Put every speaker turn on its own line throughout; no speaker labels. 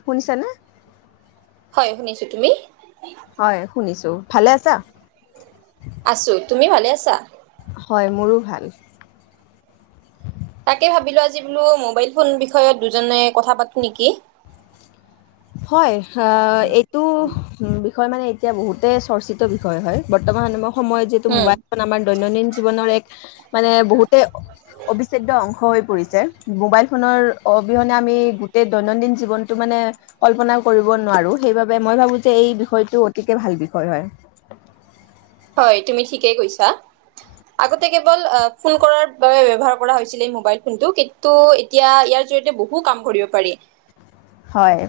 শুনিছা নে?
হয় শুনিছোঁ, তুমি?
হয়, শুনিছোঁ। ভালে আছা?
আছোঁ। তুমি ভালে আছা?
হয়, মোৰোঁ ভাল।
তাকে ভাবিলোঁ আজি বোলো, মোবাইল ফোন বিষয়ত, দুইজনে কথা পাতোঁ নেকি!
হয়! অ' এইটো বিষয় মানে এতিয়া বহুতেই চৰ্চিত বিষয় হয়। বৰ্তমান সময়ত। সময়ত যিহেতো
উম
মোবাইল ফোন আমাৰ দৈনন্দিন জীৱনৰ এক মানে বহুতে অবিচ্ছেদ্য অংশ হৈ পৰিছে। মোবাইল ফোনৰ অবিহনে আমি গোটেই দৈনন্দিন জীৱনতটো মানে কল্পনা কৰিব নোৱাৰোঁ, সেইবাবে মই ভাবোঁ যে এই বিষয়টো অতিকৈ ভাল বিষয় হয়।
হয় তুমি ঠিকেই কথা কৈছা। আগতে কেৱল ফোন কলৰ বাবে ব্যৱহাৰ কৰা হৈছিল এই মোবাইল ফোন টো, কিন্তু এতিয়া ইয়াৰ জড়িয়তে বহু কাম কৰিব পাৰি।
হয়।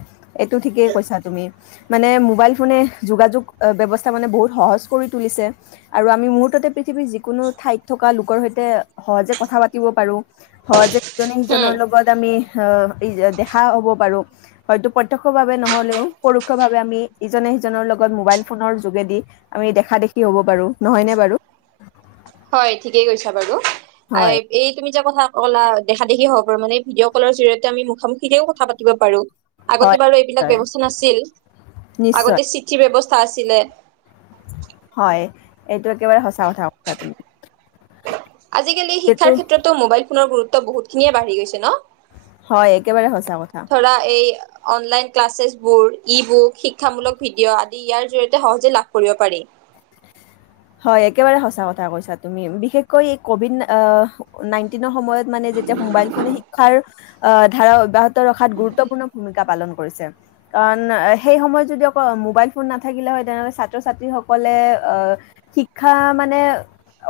এইটো ঠিকেই কৈছা তুমি। মানে মোবাইল ফোনে, যোগাযোগ ব্যৱস্থা মানে, বহুত সহজ কৰি তুলিছে। আৰু আমি মুহূৰ্ততে পৃথিৱীৰ যিকোনো ঠাইত থকা লোক ৰ সৈতে সহজে কথা পাতিব পাৰোঁ, সহজে ইজনে
উম
সিজনৰ লগত আমি দেখা হ'ব পাৰোঁ। হয়তো প্ৰত্যক্ষ ভাৱে নহলেও পৰোক্ষ ভাৱে আমি ইজনে সিজনৰ লগত মোবাইল ফোনৰ যোগেদি আমি দেখা দেখি হব পাৰো নহয়নে বাৰু
হয় ঠিকেই কৈছা বাৰু।
হয়
এই তুমি যে কথা কলা দেখা দেখি হ'ব পাৰ মে ভডিঅ' কলৰ জৰিয়তে আমি মুখামুখিতেও কথা পাতি পাৰো।
হয়
আগতে বাৰু এইবিলাক
হয়
ব্যৱস্থা নাছিল
নিশ্চয়
আগতে চিঠিৰ ব্যৱস্থা। আছিলে।
হয় এইটো একেবাৰে সঁচা কথা কথা তুমি।
আজিকালি
যিহেতু
শিক্ষাৰ ক্ষেত্ৰতো মোবাইল। কণবোত বহুত খিনিয়ে বাঢ়ি গৈছে
হয় একেবাৰে
ন
সঁচা কথা
ধৰা এই। অনলাইন ক্লাছেছবোৰ ই বুক শিক্ষামূলক ভিডিঅ' আদি ইয়াৰ জৰিয়তে সহজে লাভ কৰিব পাৰি।
হয় একেবাৰে সঁচা কথা কৈছা বিশেষকৈ কবি নাএনটিনৰ সময়ত। মানে যেতিয়া মোবাইল ফোনে শিক্ষাৰ। আহ ধাৰা অব্যাহত ৰখাত গুৰুত্বপূৰ্ণ ভূমিকা পালন কৰিছে কাৰণ সেই সময়ত যদি অকল মোবাইল ফোন নাথাকিলে হয় তেনেহলে ছাত্ৰ ছাত্ৰীসকলে আহ শিক্ষা মানে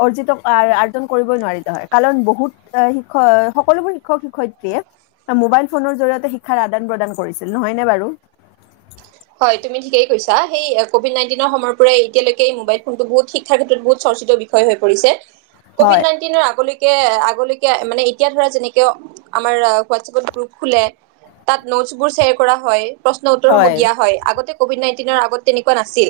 অৰ্জিত আৰ্জন কৰিবই নোৱাৰিলে হয় কাৰণ বহুত শিক্ষক সকলোবোৰ শিক্ষক শিক্ষয়িত্ৰীয়ে মোবাইল ফোনৰ জৰিয়তে শিক্ষাৰ আদান প্ৰদান কৰিছিল নহয়নে বাৰু
হয় তুমি ঠিকেই কৈছা সেই কভিড নাইণ্টিনৰ সময়ৰ পৰাই এতিয়ালৈকে এই মোবাইল ফোনটো বহুত শিক্ষাৰ ক্ষেত্ৰত বহুত চৰ্চিত বিষয় হৈ পৰিছে।। কভিড
হয়,
নাইণ্টিনৰ আগলৈ আগলৈকে মানে এতিয়া ধৰা যেনেকে আমাৰ হোৱাটছপত গ্ৰুপ খোলে তাত নোটছ বোৰ শ্বেয়াৰ কৰা হয়। প্ৰশ্ উত্তৰ। দিয়া হয় আগতে। কভিড নাইণ্টিনৰ আগত তেনেকুৱা নাছিল।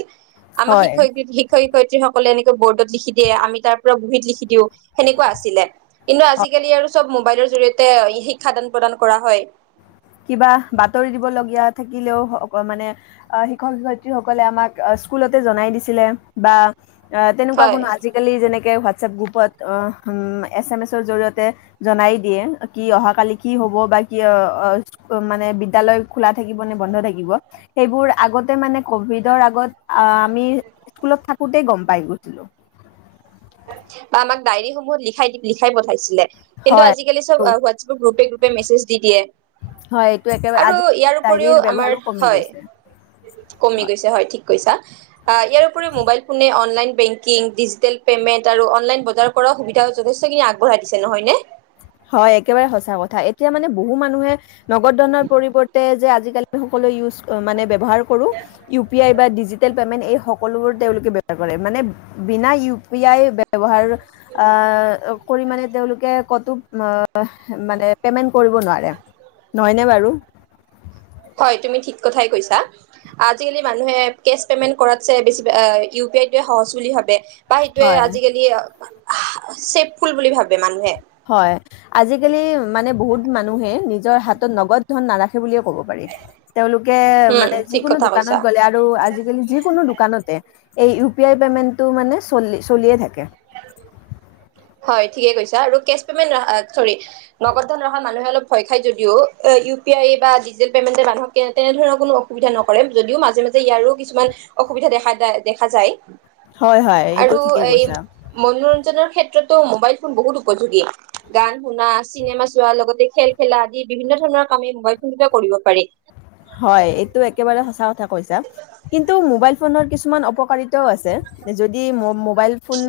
হয়,
আমাৰ শিক্ষয়
হয়।
শিক্ষয় শিক্ষত্ৰী সকলে এনেকৈ বৰ্ডত লিখি দিয়ে। আমি তাৰ পৰা বহীত লিখি দিওঁ। সেনেকুৱা আছিলে কিন্তু আজিকালি আৰু চব। মোবাইলৰ জৰিয়তে শিক্ষাদান প্ৰদান কৰা হয়।
কিবা বাতৰি দিব লগীয়া থাকিলেও আ মানে শিক্ষক শিক্ষয়িত্ৰীসকলে আমাক স্কুলতে জনাই দিছিলে বা অঁ তেনেকুৱা
হয়
কোনো আজিকালি যেনেকে হোৱা হোৱাটছএপ গ্ৰুপত আহ উম এছ এম এছৰ জৰিয়তে জনাই দিয়ে কি অহাকালি কি হ'ব বা কি অঁ। মানে বিদ্যালয় খোলা থাকিব নে বন্ধ থাকিব সেইবোৰ আগতে মানে কভিডৰ আগত আমি স্কুলত থাকোতে গম পাই গৈছিলো
বা আমাক ডায়েৰী সমূহত লিখাই লিখাই পঠাইছিলে।। কিন্তু
হয়
আজিকালি চব হোৱাটছএপ গ্ৰুপে গ্ৰ মেছেজ দি দিয়ে।
হয় এইটো একেবাৰে
আৰু
আজি
ইয়াৰ উপৰিও
ডায়েৰীৰ
আমাৰ
ব্যৱহাৰো কমি
হয়
গৈছে
কমি গৈছে হয় ঠিক কৈছা ইয়াৰ উপৰি মোবাইল ফোনে অনলাইন। Banking digital payment. আৰু অনলাইন বজাৰ কৰ সুবিধাও যথেষ্টখিনি আগবঢ়াই দিছে নহয় ন
হয় একেবাৰে সঁচা কথা এতিয়া মানে বহু মানুহে। নগদ ধনৰ পৰিৱৰ্তে যে। আজিকালিটো সকলো ইউজ, মানে ব্যৱহাৰ কৰো ইউ - পি -আই বা ডিজিটেল, এয়াৰটেল পেমেণ্ট এই সকলোবোৰ তেওঁলোকে ব্যবহাৰ কৰে মানে বিনা ইউ- পি- -আই বে, ব্যৱহাৰ আ কৰি মানে তেওঁলোকে কতু, নহ মানে পেমেণ্ট কৰিব নোৱাৰে, নহয়নে বাৰু?
হয়, তুমি ঠিক কথাই কৈছা আজিকালি মানুহে কেছ- পেমেণ্ট কৰাত চাই বেছিভাগে ইউ- পি -আই টোৱে, সহজ বুলি ভাবে। পাই সেইটোৱে
হয়।
আজিকালি অক ছেফফুল বুলি ভাবে মানুহে।
হয়, আজিকালি মানে বহুত মানুহে, নিজৰ হাতত নগদ ধন নাৰাখে বুলিয়ে, ক'ব পাৰি তেওঁলোকে
উম
মানে
ঠিক
যিকোনো
কথা
দোকানত
কৈছা
গ'লে আৰু আজিকালি যিকোনো দোকানতে, এই ইউ -পি -আই পে'মেণ্টটো মানে চলি চলিয়ে থাকে।
হয় ঠিকে কৈছা আৰু কেছ পেমেণ্ট আ, চৰী নগদ ধন ৰাখা মানুহে অলপ ভয় খাই যদিও অ 'ইউ- পি -আই বা ডিজিটেল পেমেণ্টে মানুহক তেনেধৰণৰ কোনো অসুবিধা নকৰে, যদিও মাজে -মাজে ইয়াৰো কিছুমান অসুবিধা দেখা, দেখা যায়।
হয় হয় এইটো
আৰু
ঠিকেই
এই
কৈছা।
মনোৰঞ্জনৰ, ক্ষেত্ৰত, তো মোবাইল ফোন বহুত উপযোগী গান -শুনা চিনেমা চোৱা লগতে খেল -খেলা আদি বিভিন্ন ধৰণৰ কামেই মোবাইল ফোনতে কৰিব পাৰি।
হয়, এইটো একেবাৰে সঁচা কথা কৈছা কিন্তু মোবাইল ফোনৰ কিছুমান অপকাৰিতাও আছে যদি ম' ম', মোবাইল ফোন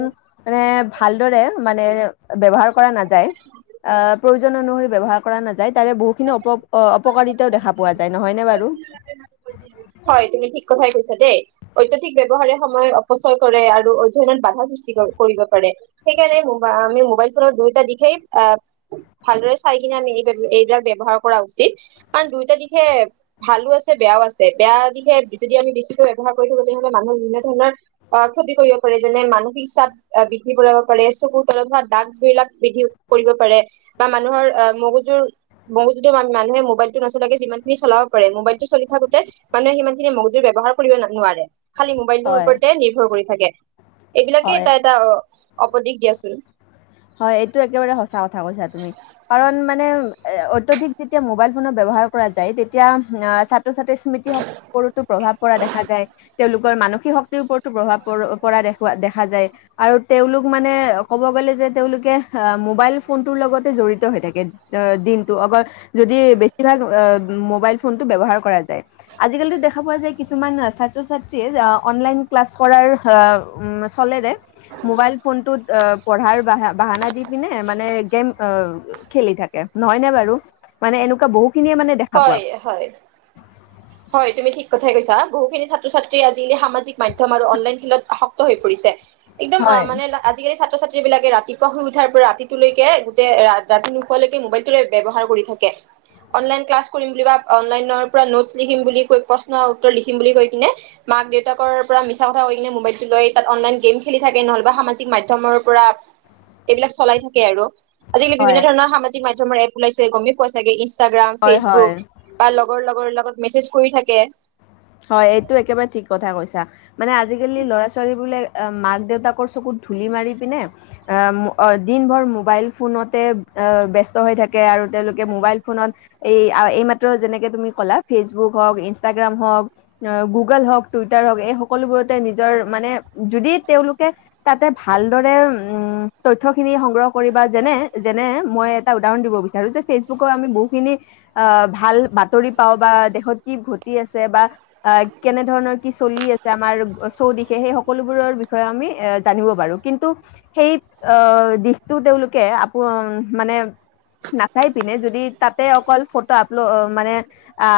মানে ভালদৰে মানে ব্যবহাৰ কৰা নাযায় আ, ' প্ৰয়োজন অনুসৰি, ব্যৱহাৰ কৰা নাযায় তাৰে বহুখিনি অপ, অ 'অপকাৰিতাও দেখা পোৱা যায়। আৰু।
হয়, তুমি ঠিক কথাই কৈছা দেই। অত্যাধিক ব্যৱহাৰে সময় অপচয় কৰে, আৰু অধ্যয়নত বাধা সৃষ্টি কৰিব পাৰে সেইকাৰণে মুবা, আমি মোবাইল ফোনৰ দুয়োটা দিশেই আহ, ভালদৰে চাই কিনে আমি এই এইবিলাক ব্যৱহাৰ কৰা উচিত কাৰণ দুয়োটা দিশে ভালো আছে, বেয়াও আছে। আছে বেয়া দিশে যদি আমি বেছিকৈ ব্যৱহাৰ কৰি থাকো তেনেহলে মানুহৰ বিভিন্ন ধৰণৰ অ' ক্ষতি কৰিব পাৰে, যেনে মানসিক চাপ বৃদ্ধি কৰাব পাৰে, চকুৰ তলত হোৱা দাগ বিলাক বৃদ্ধি কৰিব পাৰে বা মানুহৰ আহ, মগজুৰ মগজুটো মানুহে মোবাইলটো নচলোৱাকে যিমান খিনি চলাব পাৰে মোবাইল টো চলি থাকো, তে মানুহে সিমান খিনি মগজুৰ ব্যৱহাৰ কৰিব নোৱাৰে। খালি মোবাইলটোৰ
হয়।
ওপৰতে নিৰ্ভৰ কৰি থাকে। এইবিলাকে
হয়,
এটা- এটা অ', অপদেশ দিয়াচোন।
হয়, এইটো একেবাৰে সঁচা কথা কৈছা তুমি কাৰণ মানে অত্যধিক যেতিয়া মোবাইল ফোনৰ ব্যৱহাৰ কৰা যায়, তেতিয়া আ ছাত্ৰ, ছাত্ৰ- ছাত্ৰীৰ স্মৃতি- শক্তিৰউপৰতো প্ৰভাৱ পৰা দেখা যায়। তেওঁলোকৰ মানসিক শক্তিৰ ওপৰতো প্ৰভাৱ পৰা দেখৱা, দেখা যায় আৰু তেওঁলোক মানে ক'ব গ'লে যে, তেওঁলোকে আহ, মোবাইল ফোনটোৰ লগতে জড়িত হৈ থাকে দিনটো অগৰ, যদি বেছিভাগ ৱাব মোবাইল ফোনটো ব্যৱহাৰ কৰা যায়। আজিকালিতো দেখা পোৱা যায়, কিছুমান ছাত্ৰ- ছাত্ৰীয়ে অনলাইন ক্লাছ কৰাৰ চলেৰে মোবাইল ফোনটোত পঢ়াৰ বাহা, বাহানা দি পিনে মানে গেম খেলি থাকে নহয় নে বাৰু? মানে এনেকুৱা বহুত,
হয় হয় হয় তুমি ঠিক কথাই কৈছা বহুখিনি ছাত্ৰ ছাত্ৰী আজিকালি সামাজিক মাধ্যম আৰু অনলাইন খেলত আসক্ত হৈ পৰিছে একদম
হয়
মানে আজিকালি ছাত্ৰ ছাত্ৰী বিলাকে ৰাতি পুৱা শুই উঠাৰ পৰা ৰাতিটো লৈকে গোটেই ৰাতি নোপোৱালৈকে মবাইল ব্যৱহাৰ কৰি থাকে। অনলাইন ক্লাছ কৰিম বুলি বা অনলাইনৰ পৰা নোটছ লিখিম বুলি কৈ প্ৰশ্ন উত্তৰ লিখিম বুলি কৈ কিনে মাক দেউতাকৰ পৰা মিছা কথা কৈ কিনে মোবাইলটো লৈ তাত অনলাইন গেম খেলি থাকে নহ'লেবা সামাজিক মাধ্যম পৰা এইবিলাক চলাই থাকে আৰু আজিকালি
হয়
বিভিন্ন ধৰণৰ সামাজিক মাধ্যমৰে ওলাইছে গমেই পোৱা চাগে ইনষ্টাগ্ৰাম
হয় হয়
ফেচবুক বা লগৰ লগৰ লগত মেছেজ কৰি থাকে
হয় এইটো একেবাৰে ঠিক কথা কৈছা মানে আজিকালি ল'ৰা ছোৱালীবোলে মাক দেউতাকৰ চকুত ধূলি মাৰি পিনে দিনভৰ মোবাইল ফোনতে ব্যস্ত হৈ থাকে আৰু তেওঁলোকে মোবাইল ফোনত এই এইমাত্ৰ যেনেকে তুমি ক'লা ফেচবুক হওক ইনষ্টাগ্ৰাম হওক গুগল হওঁক টুইটাৰ হওঁক এই সকলোবোৰতে নিজৰ মানে যদি তেওঁলোকে তাতে ভালদৰে উ তথ্যখিনি সংগ্ৰহ কৰিব বা যেনে যেনে মই এটা উদাহৰণ দিব বিচাৰো যে ফেচবুক আমি বহুখিনি আহ ভাল বাতৰি পাওঁ বা দেশত কি ঘটি আছে বা আহ কেনে ধৰণৰ কি চলি আছে আমাৰ চৌদিশে সেই সকলোবোৰৰ বিষয়ে আমি এ জানিব পাৰো কিন্তু সেই আহ দিশটো তেওঁলোকে আপ মানে নাচাই পিনে যদি তাতে অকল ফটো আপলোড মানে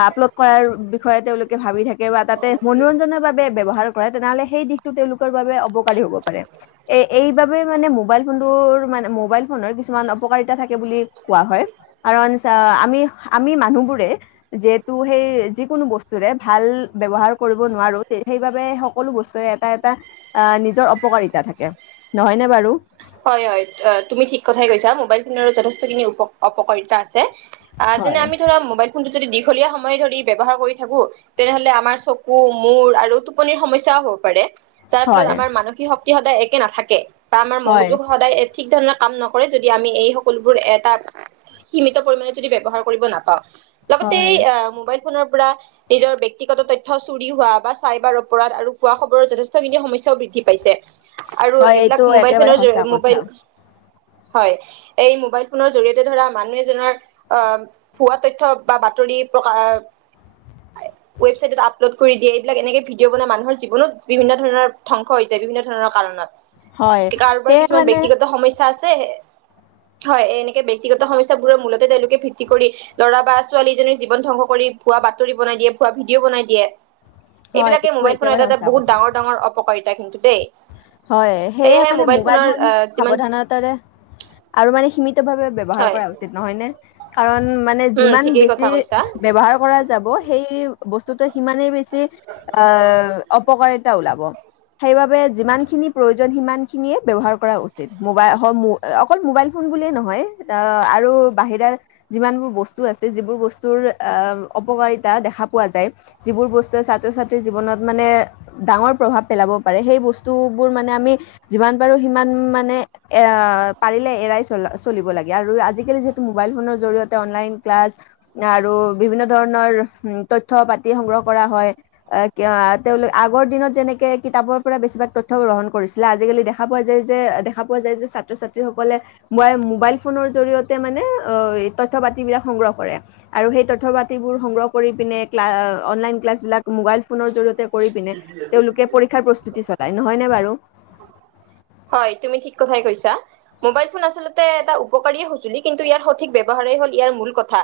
আপলোড কৰাৰ বিষয়ে তেওঁলোকে ভাবি থাকে বা তাতে মনোৰঞ্জনৰ বাবে ব্যবহাৰ কৰে তেনেহলে সেই দিশতটো তেওঁলোকৰ বাবে অপকাৰী হ'ব পাৰে এ এইবাবে মানে মোবাইল ফোনটোৰ মানে মোবাইল ফোনৰ কিছুমান অপকাৰিতা থাকে বুলি কোৱা হয় কাৰণ আমি আমি মানুহবোৰে যিহেতু সেই যিকোনো বস্তু বস্তুৰে ভাল ব্যৱহাৰ কৰিব নোৱাৰো সেইবাবে সকলো বস্তুৰে এটা এটা আহ নিজৰ অপকাৰিতা থাকে নহয়নে বাৰু
হয় হয় তুমি ঠিক কথাই কৈছা মোবাইল ফোনৰো যথেষ্টখিনি অকাৰিতা আছে আহ যেনে
হয়
আমি ধৰা মোবাইল ফোন যদি দীঘলীয়া সময় ধৰি ব্যৱহাৰ কৰি থাকো তেনেহলে আমাৰ চকু মূৰ আৰু টোপনিৰ সমস্যাও হ'ব পাৰে যাৰ ফলত
হয়
আমাৰ মানসিক শক্তি ই সদায় একে নাথাকে ত আমাৰ মং
হয়
য সদায় ঠিক ধৰণৰ কাম নকৰে যদি আমি এই সকলোবোৰ এটা সীমিত পৰিমণে যদি ব্যৱহাৰ কৰিব নাপাওঁ লগতে
হয়
মোবাইল নৰ পৰা নিজৰ ব্যতিগত তথ্য চুৰি হোৱা বা চাইবাৰ অপৰাধ আৰু খোৱা খবৰ যথেষ্টখিনি সমস্যা বৃদ্ধি পাইছে আৰু
হয় এইটো
এইবিলাক মোবাইল
একেবাৰে
ফোনৰ
সঁচা
জৰি
কথা
বন [unintelligible] হয় এই মোবাইল ফোনৰ জৰিয়তে ধৰা মানুহ এজনৰ আহ ভুৱা তথ্য বা বাতৰি প্ৰকা ৱেবছাইটত আপলোড কৰি দিয়ে এইবিলাক এনেকে ভিডিঅ' বনাই মানুহৰ জীৱনত বিভিন্ন ধৰণৰ ধ্বংস হৈ যায় বিভিন্ন ধৰণৰ কাৰণত
হয়
কাৰোবাৰ
সে
ব্যক্তিগত সমস্য চাচেহে হয় এনেকে বক্তিগত সমস্যাবোৰৰ মূলতে তেওঁলোকে ভিত্তি কৰি ল'ৰা বা ছোৱালীজনীৰ জীৱন ধ্বংস কৰি ভুৱা বাতৰি বনাই দিয়ে ভুৱা ভিডিঅ' বনাই দিয়ে।
হয়
এইবিলাকে
এইটো
মোবাইল ফোন এটা
একেবাৰে
এটা
সঁচা
বহুত
কথা
ডাঙৰ ডাঙৰ অপকাৰিত [unintelligible]
হয় সেয়ে মানে মো মোবাইল
ফোনৰ
ফোন
আহ যিমান
সাৱধানতাৰে আৰু মানে সীমিতভাৱে ব্যৱহাৰ
হয়
কৰা উচিত নহয়নে। কাৰণ মানে যি
উম ঠিকেই কথা
বেছি
কৈছা
ব্যৱহাৰ কৰা যাব সেই বস্তুটোৱে সিমানে বেছ অ অপকাৰিত, তাৰ ওলাব সেইবাবে। যিমানখিনি প্ৰয়োজন সিমানখিনিয়ে ব্যৱহাৰ কৰা উচিত মোবাই হওক মো অকল মোবাইল ফোন বুলিয়েই নহয় আৰু বাহিৰা যিমানবোৰ বস্তু আছে যিবোৰ বস্তুৰ অপকাৰিতা দেখা পোৱা যায় যিবোৰ বস্তুৱে ছাত্ৰ -ছাত্ৰীৰ জীৱনত মানে ডাঙৰ প্ৰভাৱ পেলাব পাৰে সেই বস্তু। টোবোৰ মানে আমি যিমান পাৰো সিমান মানে এ পাৰিলে এৰাই চল চলিব লাগে আৰু আজিকালি যিহেতু মোবাইল ফোনৰ জৰিয়তে অনলাইন ক্লাছ আৰু বিভিন্ন ধৰণৰ তথ্য পাতি সংগ্ৰহ কৰা হয় তেওঁলোক আগৰ দিনত যেনেকে কিতাপৰ পৰা বেছিভাগ। তথ্য গ্ৰহণ কৰিছিলে আজিকালি দেখা পোৱা যায় যে দেখা পোৱা যায় যে ছাত্ৰ ছাত্ৰী সকলে মাই মোবাইল ফোনৰ জৰিয়তে মানে অ তথ্য পাতি বিলাক সংগ্ৰহ কৰে আৰু সেই তথ্য পাতিবোৰ সংগ্ৰহ কৰি পিনে ক্লাছ অনলাইন ক্লাছ বিলাক মোবাইল ফোনৰ জৰিয়তে। কৰি পিনে তেওঁলোকে। পৰীক্ষা প্ৰস্তুতি চয়। নহয়নে বাৰু?
হয় তুমি ঠিক কথাই কৈছা মোবাইল ফোন আচলতে এটা উপকাৰীয়ে সঁজুলি কিন্তু ইয়াৰ সঠিক ব্যৱহাৰ হ'ল ইয়াৰ মূল কথা।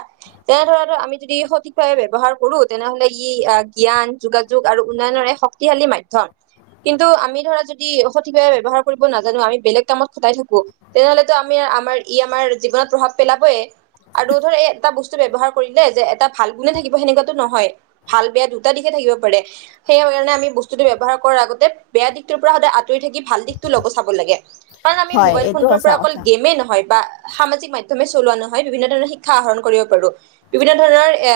তেনে ধৰা আমি যদি সঠিকভাৱে ব্যৱহাৰ কৰো তেনেহলে ই জ্ঞান, যোগাযোগ আৰু উন্নয়নৰ এক শক্তিশালী মাধ্যম কিন্তু আমি ধৰা যদি সঠিকভাৱে ব্যৱহাৰ। কৰিব নাজানো আমি বেলেগ কামত খটাই থাকো তেনেহলেতো আমি আমাৰ ই আমাৰ জীৱনত প্ৰভাৱ পেলাবয়। আৰু ধৰ এটা বস্তু। ব্যৱহাৰ কৰিলে যে এটা ভাল গুণে থাকিব সেনেকুৱাটো নহয় ভাল বেয়া দুটা দিশে থাকিব পাৰে। সেই কাৰণে আমি বস্তুটো ব্যৱহাৰ কৰাৰ আগতে বেয়া দিশটোৰ পৰা সদায় আঁতৰি থাকি ভাল। টো ল'ব চাব লাগে কাৰণ আমি
হয়
মোবাইল
এইটো
ফোনটোৰ
সঁচা
পৰা অকল
কথা
গেমে নহয়। বা সামাজিক মাধ্যমে চলোৱা নহয় বিভিন্ন ধৰণৰ শিক্ষা আহৰণ কৰিব পাৰো। বিভিন্ন ধৰণৰ এ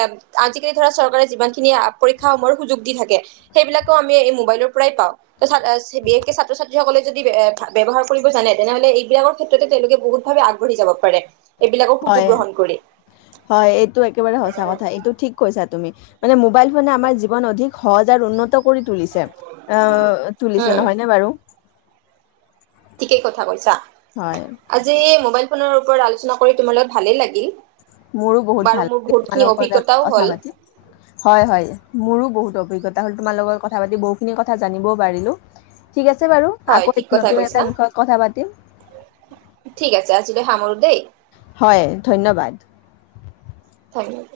আজিকালি ধৰা চৰকাৰে যিমানখিনি পৰীক্ষাসমূহৰ সুযোগ দি থাকে, সেইবিলাকো আমি এই মোবাইলৰ পৰাই পাওঁ। বিশেষকে ছাত্ৰ ছাত্ৰীসকলে য, ব্যৱহাৰ কৰিব জানে তেনেহলে এইবিলাকৰ ক্ষেত্ৰতে তেওঁলোকে বহুত ভাৱে আগাঢ়ি যাব পাৰে। এইবিলাকৰ সুযোগ
হয়
গ্ৰহণ কৰি
হয় এইটো একেবাৰে সঁচা কথা এইটো ঠিক কৈছা তুমি। মানে মোবাইল। মানে আমাৰ জীৱন অধিক। সহজ আৰ উন্নোত। ত কৰি তুলিছে আহ তুলিছে
উম
নহয়নে বাৰু?
ঠিকেই কথা কৈছা
হয়,
আজি মোবাইল, ফোনৰ ওপৰত আলোচনা কৰি তোমাৰ লগত ভালেই লাগিল।
মোৰো বহুত
বাৰু
ভাল
মোৰ বহুতখিনি
তোমালোকৰ
অভিজ্ঞতাও
কথা
হ'ল
পাতি হয় হয় মোৰো বহুত অ। অভিজ্ঞতা হ'ল তোমাৰ লগত কথা পাতি বহুতখিনি কথা জানিবও পাৰিলোঁ। ঠিক আছে বাৰু
হয়
আকৌ
ঠিক কথা
নতুন এটা
কৈছা
বিষয়ত কথা পাতিম।
ঠিক আছে আজিলৈ সামৰো দেই
হয় ধন্যবাদ।
ধনবাদ।